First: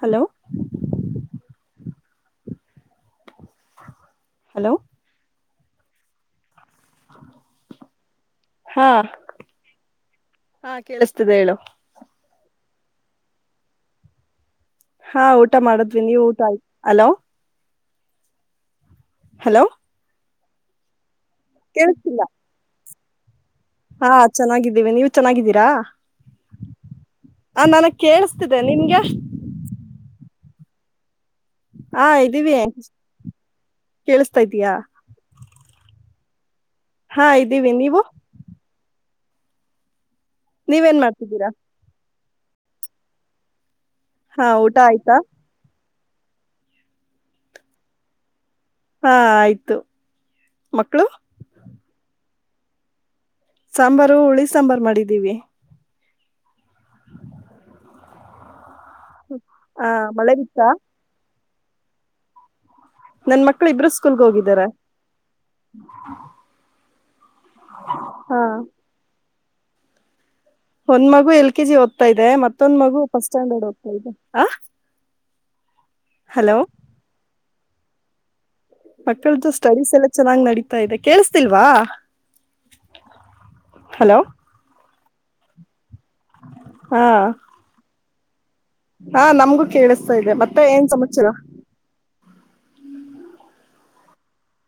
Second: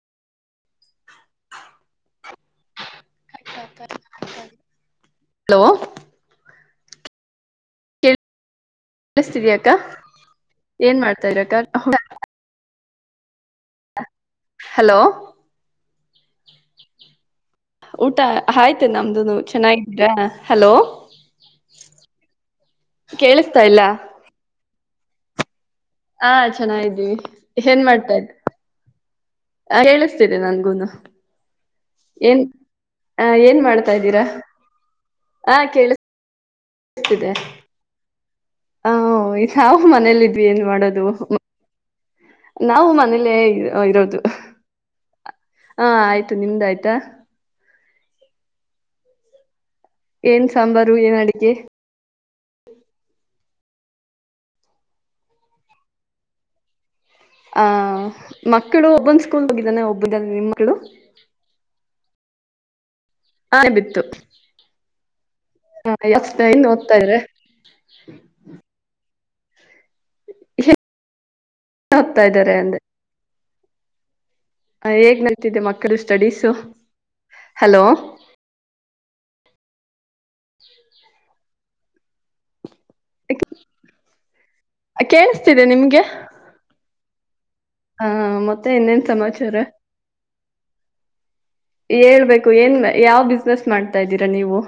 Hello hello hello ಹಾ ಕಳಿಸ್ತಿದಕ್ಕ ಹಾ ಏನ್ ಕೇಳಿಸ್ತಿದೆ ಮಾಡ್ತಾರಕ್ಕ ಹೇಳು ಹಲೋ ಹಾ ಊಟ ಮಾಡದು ನೀವು ಊಟ ಹಲೋ ಊಟ ಆಯ್ತು ಮೆ ನಮ್ದನು ಚೆನ್ನಾಗಿದ್ದೀರಾ ಹಲೋ ಕೇಳಿಸತಿಿಲ್ಲ ಕೇಳಸ್. ಹಾ ಚೆನ್ನಾಗಿದ್ದೀವಿ ನೀವು ಚೆನ್ನಾಗಿದ್ದೀರಾ. ಹಾ ಚೆನ್ನಾಗಿದ್ದೀವಿ ಆ ಹೆನ್ ನನಗ್ ಮಾಡ್ತಾ ಇದ್. ಕೇಳಿಸ್ತಿದೆ ನಿಮ್ಗೆ ಕೇಳುಸ್ತಿದೆ ನನ್ಗೂನು. ಹಾ ಏನ್ ಇದೀವಿ ಹ ಏನ್ ಮಾಡ್ತಾ ಇದ್ದೀರಾ ಕೇಳಿಸ್ತಾ ಇದೀಯಾ ಆ ಕೇಳ ಹಾ ಇದ್ದೀವಿ ನೀವು. ಹ ಈ ಯಾವ್ ಮನೆಲಿ ಏನ್ ನೀವೇನ್ ಮಾಡೋದು. ಮಾಡ್ತಿದ್ದೀರಾ ನಾವು ಮನೇಲೆ ಇ ಹಾ ಊಟ ಆಯ್ತಾ. ಹಾ ಆಯ್ತು ನಿಮ್ದ ಆಯ್ತಾ. ಹಾ ಆಯ್ತು. ಏನ್ ಸಾಂಬಾರು ಮಕ್ಕಳು ಏನ್ ಅಡಿಗೆ. ಸಾಂಬಾರು ಹುಳಿ ಸಾಂಬರ್ ಮಾಡಿದೀವಿ. ಆ ಮ ಮಕ್ಕಳು ಒಬ್ಬೊನ್ ಸ್ಕೂಲ್ ಹೋಗಿದ್ದಾನೆ ಆ ಒಬ್ಬ [inaudible] ಮಳೆ ನಿಮ್ಮ ಬಿತ್ತಾ ಮಕ್ಳು. ನನ್ ಮಕ್ಳ ಆನೆ ಇಬ್ರು ಬಿತ್ತು ಸ್ಕೂಲ್ಗ ಹೋಗಿದಾರೆ. ಯಾವ [inaudible] ಹಾ ಒಂದ್ ಮಗು ಎಲ್. ಕೆಜಿ ಓದ್ತಾ ಇದೆ ಮತ್ತೊಂದಮಗು ಪಾಸ್ಟ್ ಸ್ಟ್ಯಾಂಡರ್ಡ್ ಹೋಗ್ತ ಇದೆ. ಆ ಹ ಹೇಗ್ [inaudible] ಮಕ್ಳು ಸ್ಟಡೀಸು. Hello hello. ಮಕ್ಕಳ್ದ ಸ್ಟಡೀಸ್ ಎಲ್ಲ ಚೆನ್ನಾಗಿ ನಡೀತಾ ಇದೆ ಕೇಳಸ ತಿಲ್ವಾ. ಹಲೋ. ಕೇಳಿಸ್ತಿದೆ ನಿಮ್ಗೆ. ಹಾ. ಹಾ ಮ ಹಾ ನಮ್ಗೂ ಕೇಳಿಸ್ತಾ ಇದೆ ಮತ್ತೆ ಏನ್ ಸಮಾಚಾರಾ. ಹೇಳ್ಬೇಕು ಏನ್ ಯಾವ್ ಬಿಸ್ನೆಸ್ ಮಾಡ್ತಾ ಇದ್ದೀರಾ ನೀವು.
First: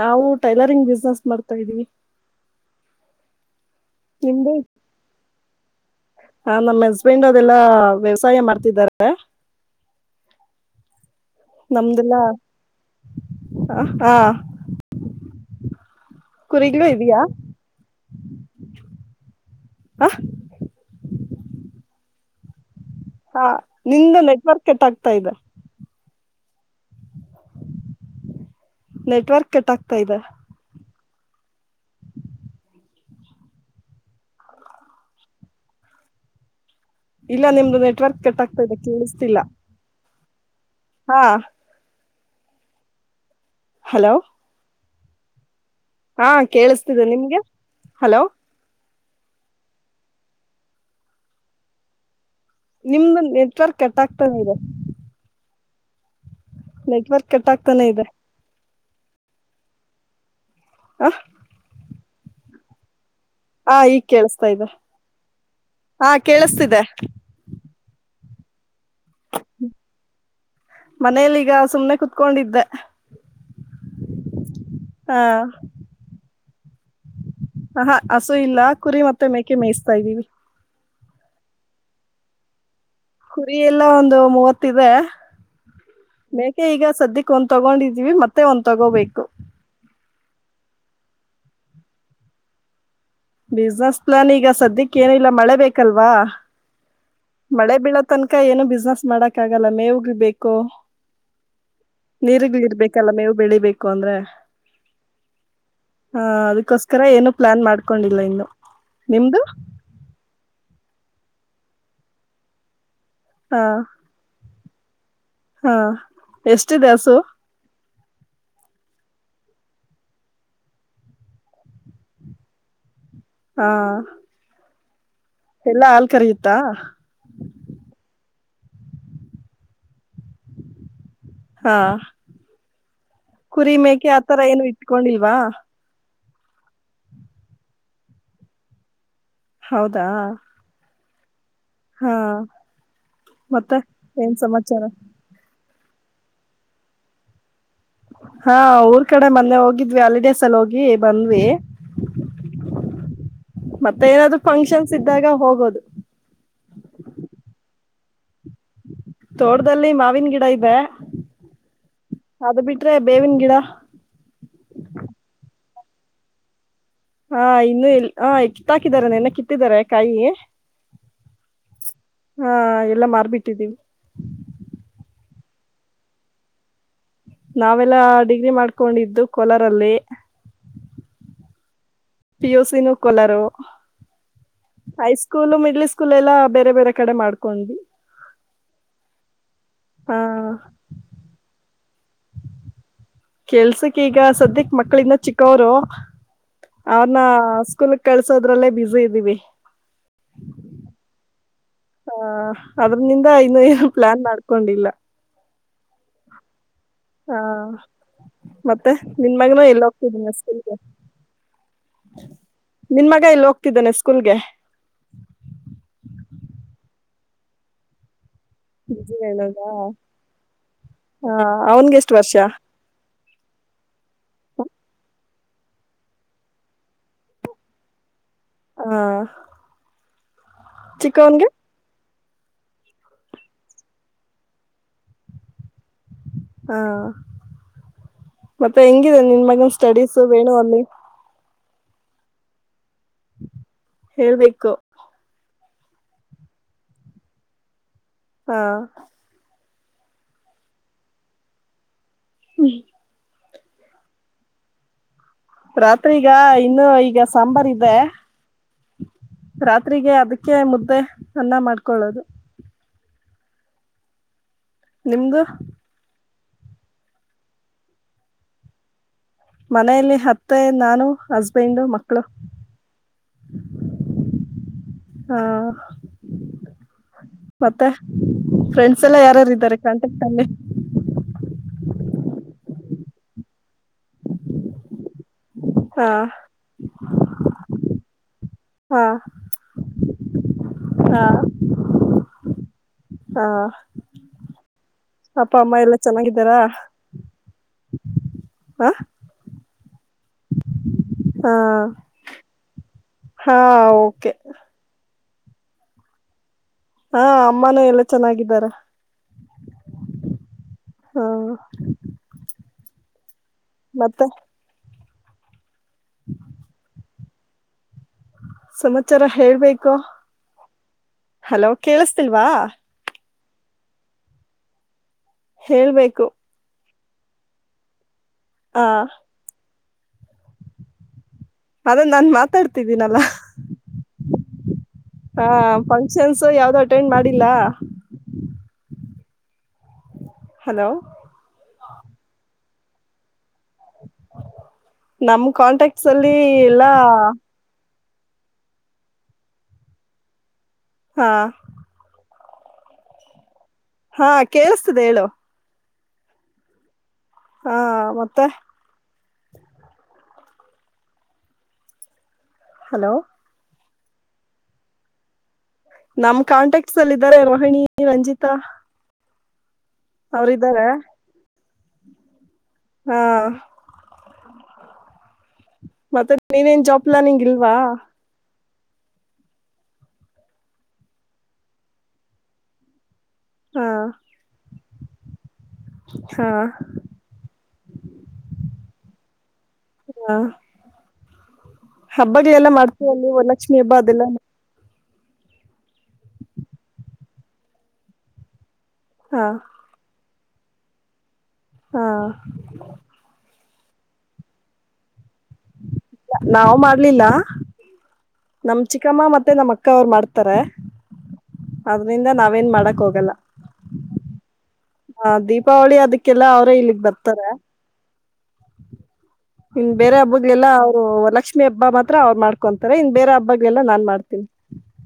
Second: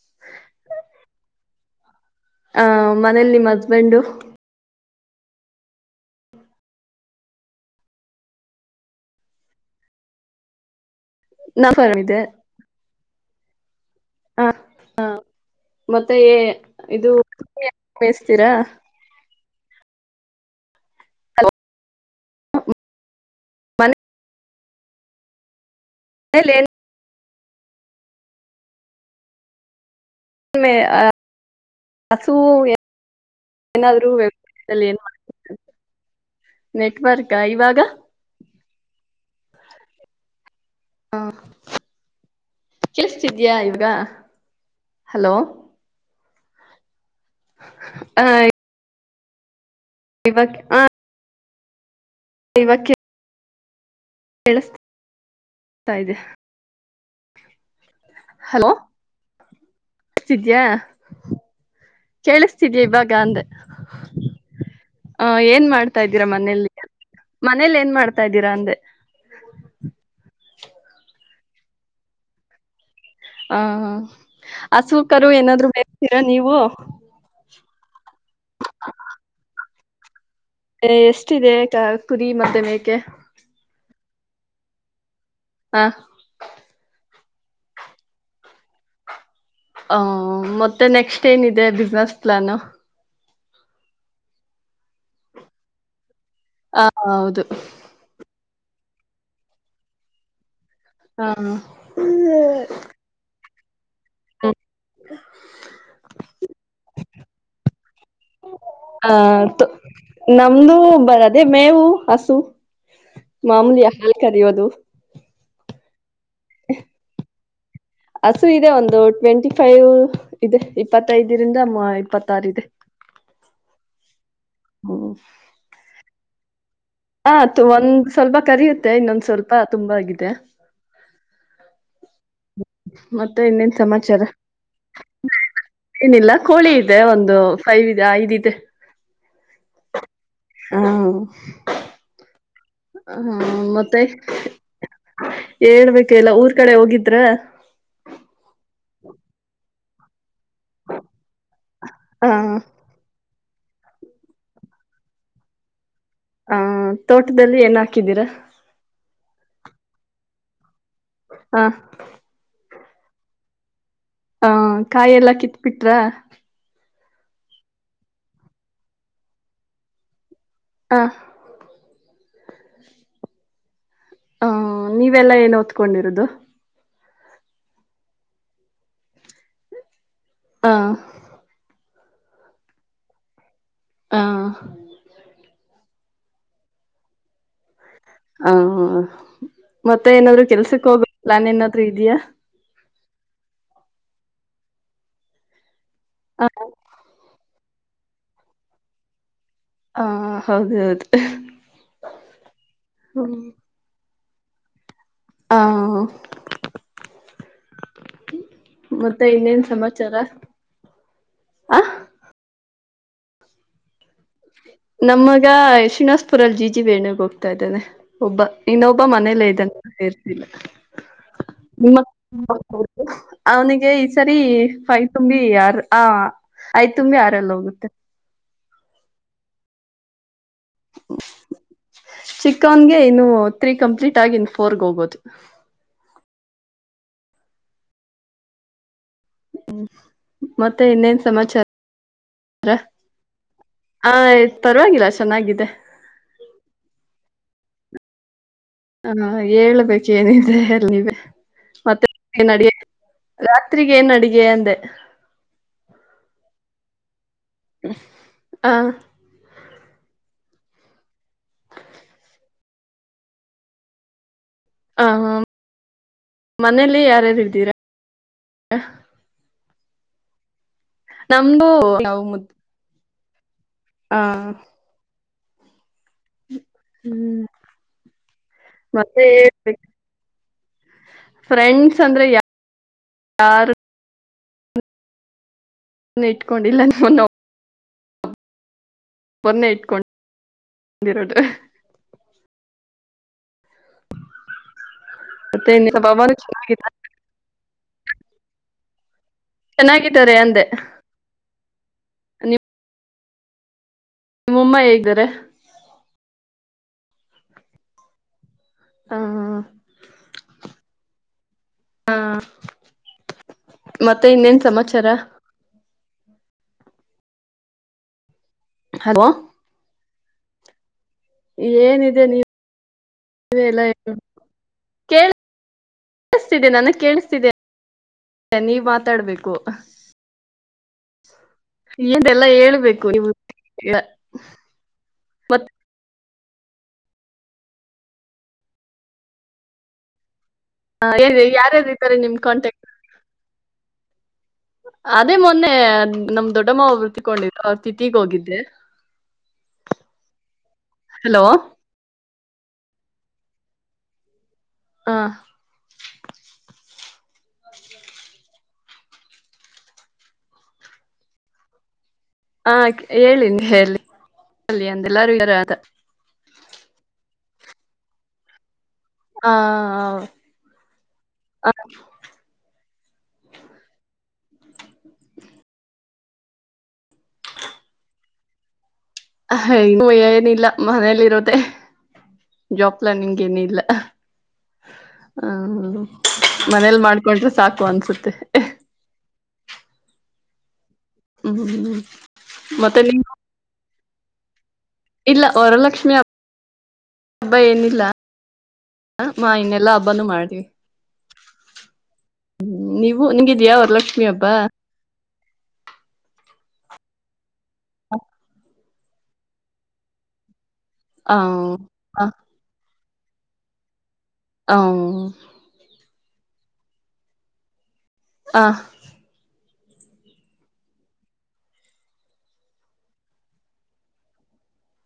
ನಾವು ಟೈಲರಿಂಗ್ ಬಿಸ್ನೆಸ್ ಮಾಡ್ತೀನಿ ತಾಯಿದಿ ಹ ಮನೇಲಿ ನಿಮಜ್ಜ್ ಬೆಂಡು ನಿಮ್ದು ಹ ನಮ್ಮ ಹಸ್ಬೆಂಡ್ ಅದೆಲ್ಲಾ ವ್ಯವಸಾಯ ಮಾಡ್ತಿದಾರೆ ನಾ ಪರಮಿದೆ ನಮ್ದೆಲ್ಲಾ ಹ ಹ ಮತ್ತೆ ಕುರಿಗ್ಲೂ ಇದು ಇದೆಯಾ ಬೇಯಿಸ್ತೀರಾ ಹ ಹಾ ನಿಂದ ನೆಟ್ವರ್ಕ್ ಕೆಟ್ಟಾಗ್ತಾ ಇದೆ ಹಲೆನ್ ನೆಟ್ವರ್ಕ್ ಕೆಟ್ ಆಗ್ತಾ ಇದೆ ಒ ಹಸು ಏನಾದ್ರೂ ವದಲ್ಲಿ ಏನ್ಮಾಡ್ತೀರಾ ಇಲ್ಲ ನಿಮ್ದು ನೆಟ್ವರ್ಕ್ ಕಟ್ ಆಗ್ತಾ ಇದೆ ಕೇಳಸ ತಿಲ ಹಾ ಚಷ್ಟ ದಿದ್ಯಾ ಈವಗ ಹಲೋ ಹಲೋ ಹಾ ಕೇಳಿಸ್ ಕೇಳಿಸ್ ನಿಮ್ಗೆ ಹಲೋ ಇವಕ್ ಹ ಇವಾಗ ನಿಮ್ದನ್ ಕಟ್ಟಾಗ್ತಾನಿದೆ ತ ಇದೆ ನೆಟ್ವರ್ಕ್ ಕೆಟ್ಟಾಗಗ್ತಾನೆ ಇದೆ ಹಲೋ ಸಿದ್ಯಾ ಹ ಕೇಳಿಸ್ತಿದೆ ಇವಾಗ್ ಗಾ ಅಂದೆ ಹಾ ಈಗ್ ಕೇಳಸ್ತಾ ಇದೆ ಏನ್ ಮಾಡ್ತಾ ಹಾ ಇದ್ದೀರಾ ಮನೇಲಿ ಕೇಳಿಸ್ತಿದೆ ಮನೇಲಿ ಏನ್ ಮಾಡ್ತ ತ ಇದಿರಾ ಅಂದೆ ಮನೇಲಿ ಈಗ ಸುಮ್ನೆ ಕೂತ್ಕೊಂಡಿದ್ದೆ ಹ ಅಸುಕರು ಹ ಏನಾದ್ರು ಮೇಯಿಸ್ತೀರಾ ನೀವು ಹ ಹಾ. ಹಸು ಇಲ್ಲ ಕುರಿ ಮತ್ತೆ ಮೇಕೆ ಮೇಸ್ ಪವಿವಿ ಪ. ಅರೆ ಎಷ್ಟಿದೆ ಕುರಿ ಮತ್ತೆ ಮೇಕೆ. ಕುರಿ ಎಲ್ಲಾ ಒಂದು ಮೂವತ್ತಿವೆ ಹ ಮೇಕೆ ಈಗ ಸದ್ಯಕ್ಕೆ ಒಂದ್ ತಗೊಂಡಿದೀವಿ ಮತ್ತೆ ಒಂದ್ ತಗೋಬೇಕು. ಹಾ-ಹಾ ಮತ್ತೆ ನೆಕ್ಸ್ಟ್ ಏನಿದೆ ಬಿಸ್ನೆಸ್ ಪ್ಲಾನ್. ಬಿಸ್ನೆಸ್ ಪ್ಲಾನ್ ಈಗ ಸದ್ಯಕ್ಕೆ ಏನಿಲ್ಲ ಮಳೆ ಬೇಕಲ್ವಾ ಹ ಹೌದು ಮಳೆ ಬೀಳೋ ತನಕ ಏನು ಬಿಸ್ನೆಸ್ ಮಾಡಕ್ಕ ಆಗಲ್ಲ ಮೇವುಗಳ್ ಬೇಕು. ಹ ನೀರಿಗು ಇರ್ಬೇಕಲ್ಲ ಮೇವು ಬೆಳಿಬೇಕು [unintelligible] ಅಂದ್ರೆ ಹಾ ಅದಕ್ಕೋಸ್ಕರ ಏನು ಪ್ಲಾನ್ ಮಾಡ್ಕೊಂಡಿಲ್ಲ ಇನ್ನು ಹ ನಿಮ್ದು ನಮ್ದು ಬರದೇ ಮೇವು ಹಸು ಹ ಮಾಮೂಲಿ ಹಾಲ್ಕರಿಯದು ಹಾ ಎಷ್ಟಿದೆ ಹಸು ಹಸು ಇದೆ ಒಂದು ಟ್ವೆಂಟಿ ಫೈವ್ ಇದೆ ಇಪ್ಪತ್ತೈದರಿಂದ ಇಪ್ಪತ್ತಾರು ಇದೆ. ಹಾ ಹ್ಮ ಎಲ್ಲಾ ಹಾಲ್ ಕರಿಯುತ್ತಾ. ಹಾ ಒಂದ್ ಸ್ವಲ್ಪ ಕರಿಯುತ್ತೆ ಇನ್ನೊಂದ್ ಸ್ವಲ್ಪ ತುಂಬಾಗಿದೆ. ಹಾ [inaudible] ಇನ್ನೇನ್ ಕುರಿ ಮೇಕೆ ಸಮಾಚಾರ ಆತರ ಏನು ಇಟ್ಕೊಂಡಿಲ್ವಾ. ಏನಿಲ್ಲ ಕೋಳಿ ಇದೆ ಒಂದು ಫೈವ್ ಇದೆ ಐದ್ ಇದೆ. ಹೌದಾ ಉಮ್. ಹಾ ಹ-ಹ-ಹ ಮತ್ತೆ ಏನ್ ಸಮಾಚಾರ ಹೇಳ್ಬೇಕ್ ಎಲ್ಲ ಊರ್ ಕಡೆ ಹೋಗಿದ್ರ ಹಾ ಊರ್ ಕಡೆ ಮನ್ನೆ ಹೋಗಿದ್ [unintelligible] ಸಲ ಹೋಗಿ ಬಂದ್ವಿ ಹ ಮತ್ತೆ ಏನಾದ್ರು ಫಂಕ್ಷನ್ಸ್ ಇದ್ದಾಗ ಹೋಗೋದು. ಹಾ ತೋಟದಲ್ಲಿ ಏನ್ ಹಾಕಿದ್ದೀರಾ ತೋಟದಲ್ಲಿ ಮಾವಿನ ಗಿಡ ಇವೆ. ಹಾ. ಬಿಟ್ರೆ ಬೇವಿನ ಗಿಡ ಹ ಕಾಯೆಲ್ಲಾ ಕಿತ್ ಬಿಟ್ರ ಹಾ ಇನ್ನುೂ ಇಲ್ ಹ ಕಿತ್ತಾಕಿದ್ದಾರೆ ನೆನ್ನೇ ಕಿತ್ತಿದರೆ ಕಾಯಿ. ಆ ಹಾ ಎಲ್ಲ ಮಾರ್ಬಿಟ್ಟಿದ್ದೀವಿ. ಆ ನೀವೆಲ್ಲಾ ಏನ್ ಓತ್ಕೊಂಡಿರೋದು. ನಾವೆಲ್ಲಾ ಡಿಗ್ರಿ ಮಾಡ್ಕೊಂಡಿದ್ದು ಕೋಲಾರಲ್ಲಿ. ಆ ಪಿಯುಸಿ ನೂ ಕೋಲಾರು. ಹ ಹೈ ಸ್ಕೂಲ್ ಮಿಡ್ಲಿ ಸ್ ಸ್ಕೂಲ್ ಎಲ್ಲಾ ಬೇರೆ ಬೇರೆ ಕಡೆ ಮಾಡ್ಕೊಂಡ್ವಿ. ಹಾ ಹಾ ಮತ್ತೆ ಏನಾದ್ರು ಹಾ ಕೆಲ್ಸಕ್ ಹೋಗ್ ಪ್ಲಾನ್ ಏನಾದ್. ಪ್ರೀತಿಯಾ ಕೆಲ್ಸಕ್ ಈಗ ಸದ್ಯಕ್ ಮಕ್ಳಿನ್ನು ಚಿಕ್ಕೊರು. ಹ ಅವನ್ನ [unintelligible] ಸ್ಕೂಲೀಗ್ ಕಳ್ಸೋದ್ರಲ್ಲೇ ಬಿಸಿ ಇದ್ದೀವಿ. ಹಾ ಹೌದ ಹೌದ. ಹ ಅದ್ರನಿಂದ ಇನ್ನು ಏನ್ ಪ್ಲಾನ್ ಮಾಡ್ ಇಕೊಂಡಿಲ್ಲ ಹ ಹಾ ಮತ್ತೆ ನಿನ್ ಮಗನೂ ಇನ್ನೇನ್ ಎಲ್ಲಿ ಸಮಾಚಾರ ಹೋಗ್ತಿದ್ದಾನೆ ಸ್ಕೂಲ್ಗೆ. ಆ ನಿನ್ ಮಗ ಎಲ್ ಹೋಗ್ತಿದ್ದಾನೆ ಸ್ಕೂಲ್ಗೆ. ನಮ್ಮಗ ಶ್ರೀನಿವಾಸಪುರಲ್ಲಿ ಜಿಜಿಬ [unintelligible] ಎಣ್ಣ ಹೋಗ್ತಾ ಇದ್ದಾನೆ. ಒಬ್ಬ ಇನ್ನೊಬ್ಬ ಮನೇಲ್ಲೇ ಇದನೇ ಸೇರ್ಸಿಲ್ಲ ಅವನ್ಗೆ ನಿಮ್ ಎಷ್ಟು ವರ್ಷ [unintelligible] ಅವ್ನಗೆ ಸರೀ [unintelligible] ತುಂಬಿ ಆರ್ ಆ ಐದ್ ತುಂಬಿ ಆರಲ್ ಹೋಗುತ್ತೆ. ಹಾ. ಚಿಕವನ್ಗೆ. ಚಿಕವನ್ಗೆ ಇನ್ನು ತ್ರೀ ಕಂಪ್ಲೀಟ್ ಆಗಿ ಇನ್ ಫೋರ್ಗೆ ಹೋಗೋದು. ಹಾ ಮತ್ತೆ [unintelligible] ನಿನ್ ಮಗನ್ ಸ್ಟಡೀಸ್ ವೇಣು [unintelligible] ಹ್ ಆ ಹೇಳ್ಬೇಕು ಪರವಾಗಿಲ್ಲ ಚೆನ್ನಾಗಿದೆ. ಆ ಹಾ ಹೇಳ್ [unintelligible] [unintelligible] ಏನಿದೆ ಎಲ್ಲಿವ ಮತ್. ಏ ನಡಿಯೆ ರಾತ್ರಿಗೆ ಏನ್ ಅಡಗೆ ಅಂದೆ. ರಾತ್ರಿಗ ಇನ್ನು ಈಗ ಸಾಂಬಾರಿದೆ. ಹಂ ರಾತ್ರಿಗೆ ಅದಕ್ಕೆ ಮುದ್ದೆ ಅನ್ನ ಮಾಡ್ಕೊಳ್ಳೋದು ಆ ನಿಮ್ದು ಮನೇಲಿ ಯಾರ್ಯಾರು್ದೀರಾ ಮನೇಲಿ ಹತ್ತೆ ನಾನು ನಮ್ದು ಹಸ್ಬೆಂಡ್ ಮಕ್ಕಳು ಹಾ ಹಾ ಹ್ಮ್ ಮತ್ತೆ ಫ್ರೆಂಡ್ಸ್ ಎಲ್ಲ ಮತ್ತೆ ಯಾರಾರು ಇದಾರೆ ಹೇಳ್ಬೇಕು ಕಾಂಟ್ಯಾಕ್ಟ್ ಅಲ್ಲಿ ಫ್ರೆಂಡ್ಸ್ ಅಂದ್ರೆ ಯ ಯಾರು ಆ, ನ ಇಟ್ಕೊಂಡಿಲ್ಲ ನೀ ನ ಹಾ ಹಾ ಇಟ್ಕೊಂಡಿರೋದು ಹಾ ಅಪ್ಪ ಮತ್ತೆ ಅಮ್ಮ ಎಲ್ಲಾ ಇನ್ನೇನ್ ಪವನು ಚೆನ್ನಾಗಿದ್ದಾರಾ ಚೆನ್ನಾಗಿದ್ದಾನೆ ಹಾ ಚೆನ್ನಾಗಾರೆ ಅಂದೆ ಆ, ನೀವು್ ಹಾ ಓಕೆ ಹ ಹಾ ಅಮ್ಮನ ಎಲ್ಲ ಚೆನ್ನಾಗಿದ್ದಾರ ಆ ಹಾ ಮತ್ತೆ ಇನ್ನೇನ್ ಸಮಾಚಾರ ಹ್ಮ ಸಮಾಚಾರ ಹಲೋ ಹೇಳ್ಬೇಕು ಹಲೋ ಕೇಳಿಸತಿಲ್ವಾ ಅ ಎಲ್ಲ ಇು ಕೇಳ ಹೇಳ್ಬೇಕು ಕೇಳ್ತಿದೆಿ ನನಗ್ ಕೇಳಿಸ್ತಿದೆ ಅೆ ನೀವ್ ಆ ಮಾತಾಡ್ಬೇಕು ಅದೇ ನಾನ್ ಲ್ಲಾ ಹೇಳ್ಬೇಕು ಮಾತಾಡ್ತಿದ್ದೀನಲ್ಲ ಹಾ ಮತ್ತೆ ಫಂಕ್ಷನ್ ಸೊ ಯಾವ್ದು ಅಟೆಂಡ್ ಮಾಡಿಲ್ಲ ಹಲೋ ಹ ಯಾರದಾರೆ ನಿಮ್ ಕಾಂಟಕ್ಟ್ ಹೌ ಅದೇ ಮೊನ್ನೆ ಅಲ್ಲಿ ನಮ್ ದೊಡ್ಡಮ್ಮ ಎಲ್ಲ ಒಬ್ರು ತೀರಿಕೊಂಡಿದ್ದು ತಿಥಿಗಿ ಹೋಗಿದ್ದೆ ಹಾ ಹಲೋ ಹಾಗಾ ಕೇಳಿಸುತ್ತದೆ ಹ ಹೇಳು ಹಾ ಮತ್ತೆ ಹಾ ಹಲೋ ಹೇಳಿನಿ ಹೇಳಿ ಅಲ್ಲಿ ಅಂದೆಲ್ಲಾರೂರು ನಮ್ ಕಾಂಟ್ಯಾಕ್ಟ್ಸ್ ಅಲ್ಲಿ ಇದಾರೆ ವಾಣಿ ರಂಜಿತಾ ಹಾ ಅವ್ರ್ದಾರೆ ಹ ಹ್ಮ ಹ ಮತ್ತೆ ನೀವೇನ್ ಜಾಬ್ ಪ್ಲಾನಿಂಗ್ ಇಲ್ವಾ ಹಯ ಏನಿಲ್ಲ ಮನೇಲಿ ಇರದ ಜಾಬ್ ಅಲ್ಲ ನಿಮಗೇನ ಇಲ್ಲ ಹಾ ಹ್ಮ ಹಾ ಮನೇಲ್ ಮಾಡ್ಕೊಂಡ್ರೆ ಸಾಕು ಅನ್ಸುತ್ತೆ ಹಾ ಹ್ಮ್ ಹಬ್ಬದಿಯಲ್ಲ ಮತ್ತೆ ಮಾಡ್ತೀವ ಅಲ್ಲಿ ನೀವು ವರಲಕ್ಷ್ಮಿ ಹಬ್ಬ ಅದೆಲ್ಲ ಇಲ್ಲ ವರಲಕ್ಷ್ಮಿ ಅ ಹಬ್ಬ ಏನಿಲ್ಲ ಹ ಹಾ ಮಾ ಇನ್ನೆಲ್ಲಾ ಹಬ್ಬಾನ ಮಾಡ್ತ ನಿ ಹಾ ಹ್ಮ್ ನೀವು ನಿನ್ಗಿದ್ಯಾವ ಲಕ್ಷ್ಮಿ ಹಬ್ಬ ನಾವವು ಮಾಡ್ಲಿಲ್ಲ ಹ ನ ಚಿಕ್ಕಮ್ಮ ಮತ್ತೆ ನಮ್ಮ ಅಕ್ಕ ಅವ್ರು ಮಾಡ್ತಾರೆ ಅದ್ರಿಂದ ನಾವೇನ್ ಮಾಡಕ್ ಹೋಗ್ಲಿ ಕಲ ಹ ಹ ಹಾ ದೀಪಾವಳಿ ಅದಕ್ಕೆ ಕ್ಕೆಲ್ಲ ಅವ್ರೇ ಇಲ್ಲಿಗ್ ಬರ್ತಾರ ಹ ಇನ್ ಬೇರೆ ಹಬ್ಬಗ್ಲೆಲ್ಲಾ ಅವರು ಲಕ್ಷ್ಮೀ ಹಬ್ಬ ಮಾತ್ರ ಅವ್ರು ಮಾಡ್ಕೊಂತಾರೆ ಇನ್ ಬೇರೆ ಹಬ್ಬಗ್ಲೆಲ್ಲ ನಾನ್ ಮಾಡ್ತೀನಿ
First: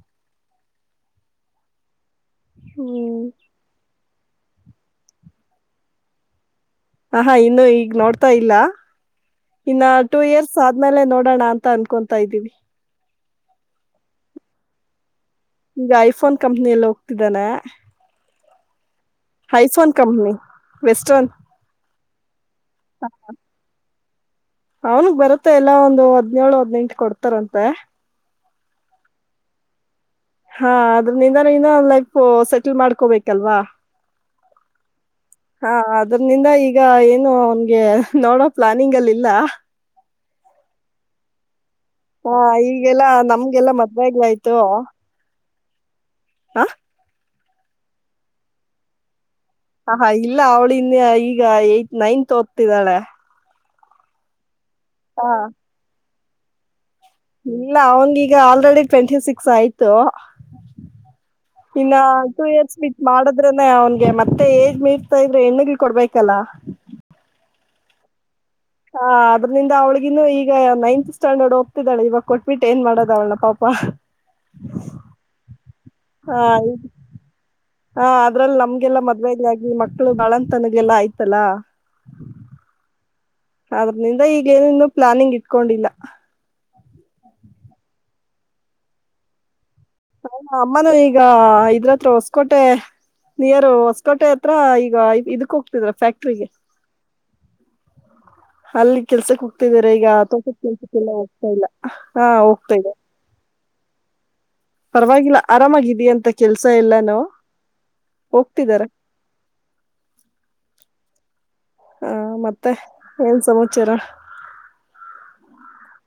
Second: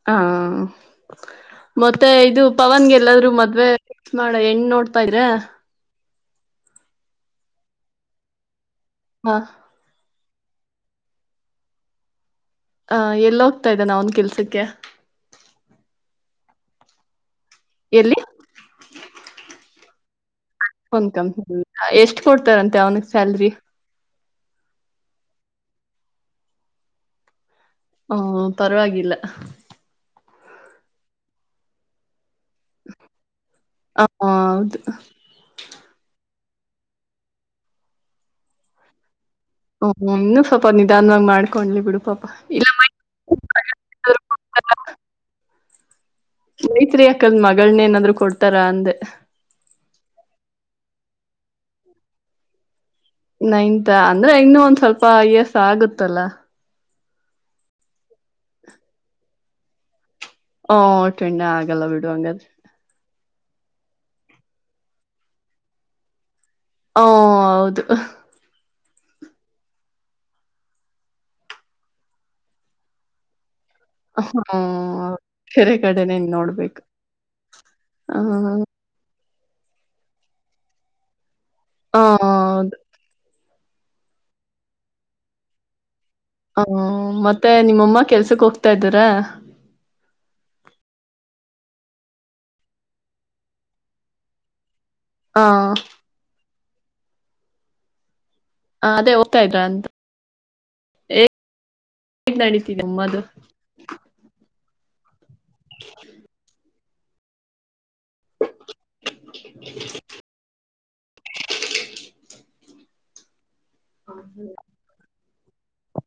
ಹಾ ಮತ್ತ ಮತ್ತೆ ಇದು ಪವನ್ ಹ್ಮ್ ಗೆಲ್ಲಾದ್ರು ಮದ್ವೆ ಮಾಡ ಎಣ ನೋಡ್ತಾ ಇದ್ರ ಹ ಹಾ ಇನ್ನು ಈಗ್ ನೋಡ್ತಾ ಇಲ್ಲ ಹ ಇನ್ನ ಟು ಇಯರ್ಸ್ ಆದ್ಮೇಲೆ ನೋಡೋಣ ಅಂತ ಅನ್ಕೊತಾ ಇದ್ದೀವಿ ಹ ಎಲ್ಲ ಹೋಗ್ತಾ ಇದದೆ ನ ಅವನ್ ಕೆಲ್ಸಕ್ಕೆ ಈಗ ಐಫೋನ್ ಕಂಪ್ನ ಎಲ್ಲ ಹೋಗ್ತಿದ್ದಾನೆ ಎಲ್ಲಿ ಐಫೋನ್ ಕಂಪನಿ ಒಕ ಎಷ್ಟ [inaudible] ಸಿಗ್ತಾದಂತೆ ಅವ್ನಿಗೆ ಸ್ಯಲ್ರಿ ಅವನಗ್ ಬರತ್ತೆ ಎಲ್ಲಾ ಒಂದು ಹದ್ನೇಳು ಹದ್ನೆನೆಂಟು ಕೊಡ್ತಾರಂತೆ ಹ್ಮ ಪರವಾಗಿಲ್ಲ ಹಾ ಅದ್ರ ನಿಂದಾನಾ ಅವನ್ ಲೈಫ್ ಸೆಟಲ್ ಮಾಡ್ಕೋಬೇಕಲ್ವಾ ಹ ಹೌದು ಅಂದ ಈಗ ಏನು ಅವನ್ಗೆ ನೋಡೋ ಪ್ಲಾನಿಂಗ್ ಅಲ್ಲಿ ಇಲ್ಲ ಓ ಹ್ಮ ಇನ್ನು ಸ್ವಲ್ಪ ನಿಧಾನವವಾಗಿ ಮಾಡಿ ಹಾ ಈಗೆಲ್ಲಾ ನಮ್ಗೆಲ್ಲಾ ಮಧ್ವೆ ಆಗಿ ಆಯ್ತು ಸ್ನೇತ್ರಿ ತನ್ ಮಗಳನ್ನ ಏನಾದ್ರು ಕೊಡ್ತಾರ ಅಂದೆ ಹಹಾ ಇಲ್ಲ ಅವಳ ಇಿಂದ ಈಗ ಏತ್ ನೈನ್ತ್ ಓದ್ತಿದಾಳೆ ನತ್ ಅಂದ್ರೆ ಇ ಸ್ವಲ್ಪ ಹ ಎಸ ಆಗುತ್ತಲ್ಲ ಇಲ್ಲ ಅವನಿಗೀಗ ಆಲ್ರೆಡಿ ಟ್ವೆಂಟಿ ಸಿಕ್ಸ್ ಆಯ್ತು ಹೋ ಓಕೆ ಇನ್ನು ಆಗಲ್ಲ ಬಿಡುವ ಹಂಗಾಧ್ರೆ ಮಾಡದ್ರನ ಅವನ್ಗೆ ಮತ್ತೆ ಏಜ್ ಮೀರ್ತಾ ಇದ್ರೆ ಹೆಣ್ಣಗ್ ಕೊಡ್ಬೇಕಲ್ಲ ಹ ಹೌದು ಹಾ ಅದ್ರಿಂದ ಅವಳಗಿೂ ಈಗ ನೈನ್ತ್ ಸ್ಟ್ಯಾಂಡರ್ಡ್ ಹೋಗ್ತಿದ್ದಾಳ ಇವಾಗ ಕೊಟ್ಬಿಟ್ಟು ಏನ್ ಮಾಡೋದ ಅವ್ಳಪ್ಪಾ ಹ್ಮ ಕೆರೆ ಕಡೆನೆ ಹದು ನೋಡ್ಬೇಕು ಹ ಅದ್ರಲ್ಲಿ ನಮ್ಗೆಲ್ಲ ಮತ್ತ ಹಾಗಿ ಮಕ್ಕಳು ಬಾಳಂತನಗೆಲ್ಲ ಆಯ್ತಲ್ಲಾ ಹೌದು ಅದ್ರನಿಂದ ಈಗೇನ ಇನ್ನೂ ಪ್ಲಾನಿಂಗ್ ಇಟ್ಕೊಂಡಿಲ್ಲ ಹ್ಮ ಮತ್ತೆ ನಿಮ್ಮಮ್ಮ ಕೆಲ್ಸಕ್ ಹೋಗ್ತಾ ಇದ್ದೀಾರ ಹ ಅಮ್ಮನೂ ಈಗ ಇದ್ರತ್ರ ಹೊಸ್ಕೋಟೆ ನಿಯರ್ ಹೊಸ್ಕೋಟೆ ಹತ್ರ ಈಗ ಈಗ ಹ ಇದಕ್ ಹೋಗ್ತಿದ್ರಾ ಫ್ಯಾಕ್ಟ್ರಿಗೆ ಅಲ್ಲಿ ಅದೇ ಕೆಲ್ಸಕ್ ಇದ್ರ ಹೋಗ್ತಾ ಅಂತ ಇದಿದಾರೆ ಈಗ ಆ ತೋಟದ ಕೆಲ್ಸಕ್ಕೆ ಎಲ್ಲ ಹೋಗ್ತಾ ಇಲ್ಲ ಹಾ ಹೇಗ್ ನಡೀತಿದೆ ಹೋಗ್ತಾದೆ ಅಮ್ಮದು ಪರವಾಗಿಲ್ಲ ಆರಾಮಿದ ಅಂತ ಕೆಲ್ಸ ಸ ಇಲ್ಲನೋ ಹೋಗ್ತಿದಾರ ಏನ್ ಸಮಸ ಚರ ಹ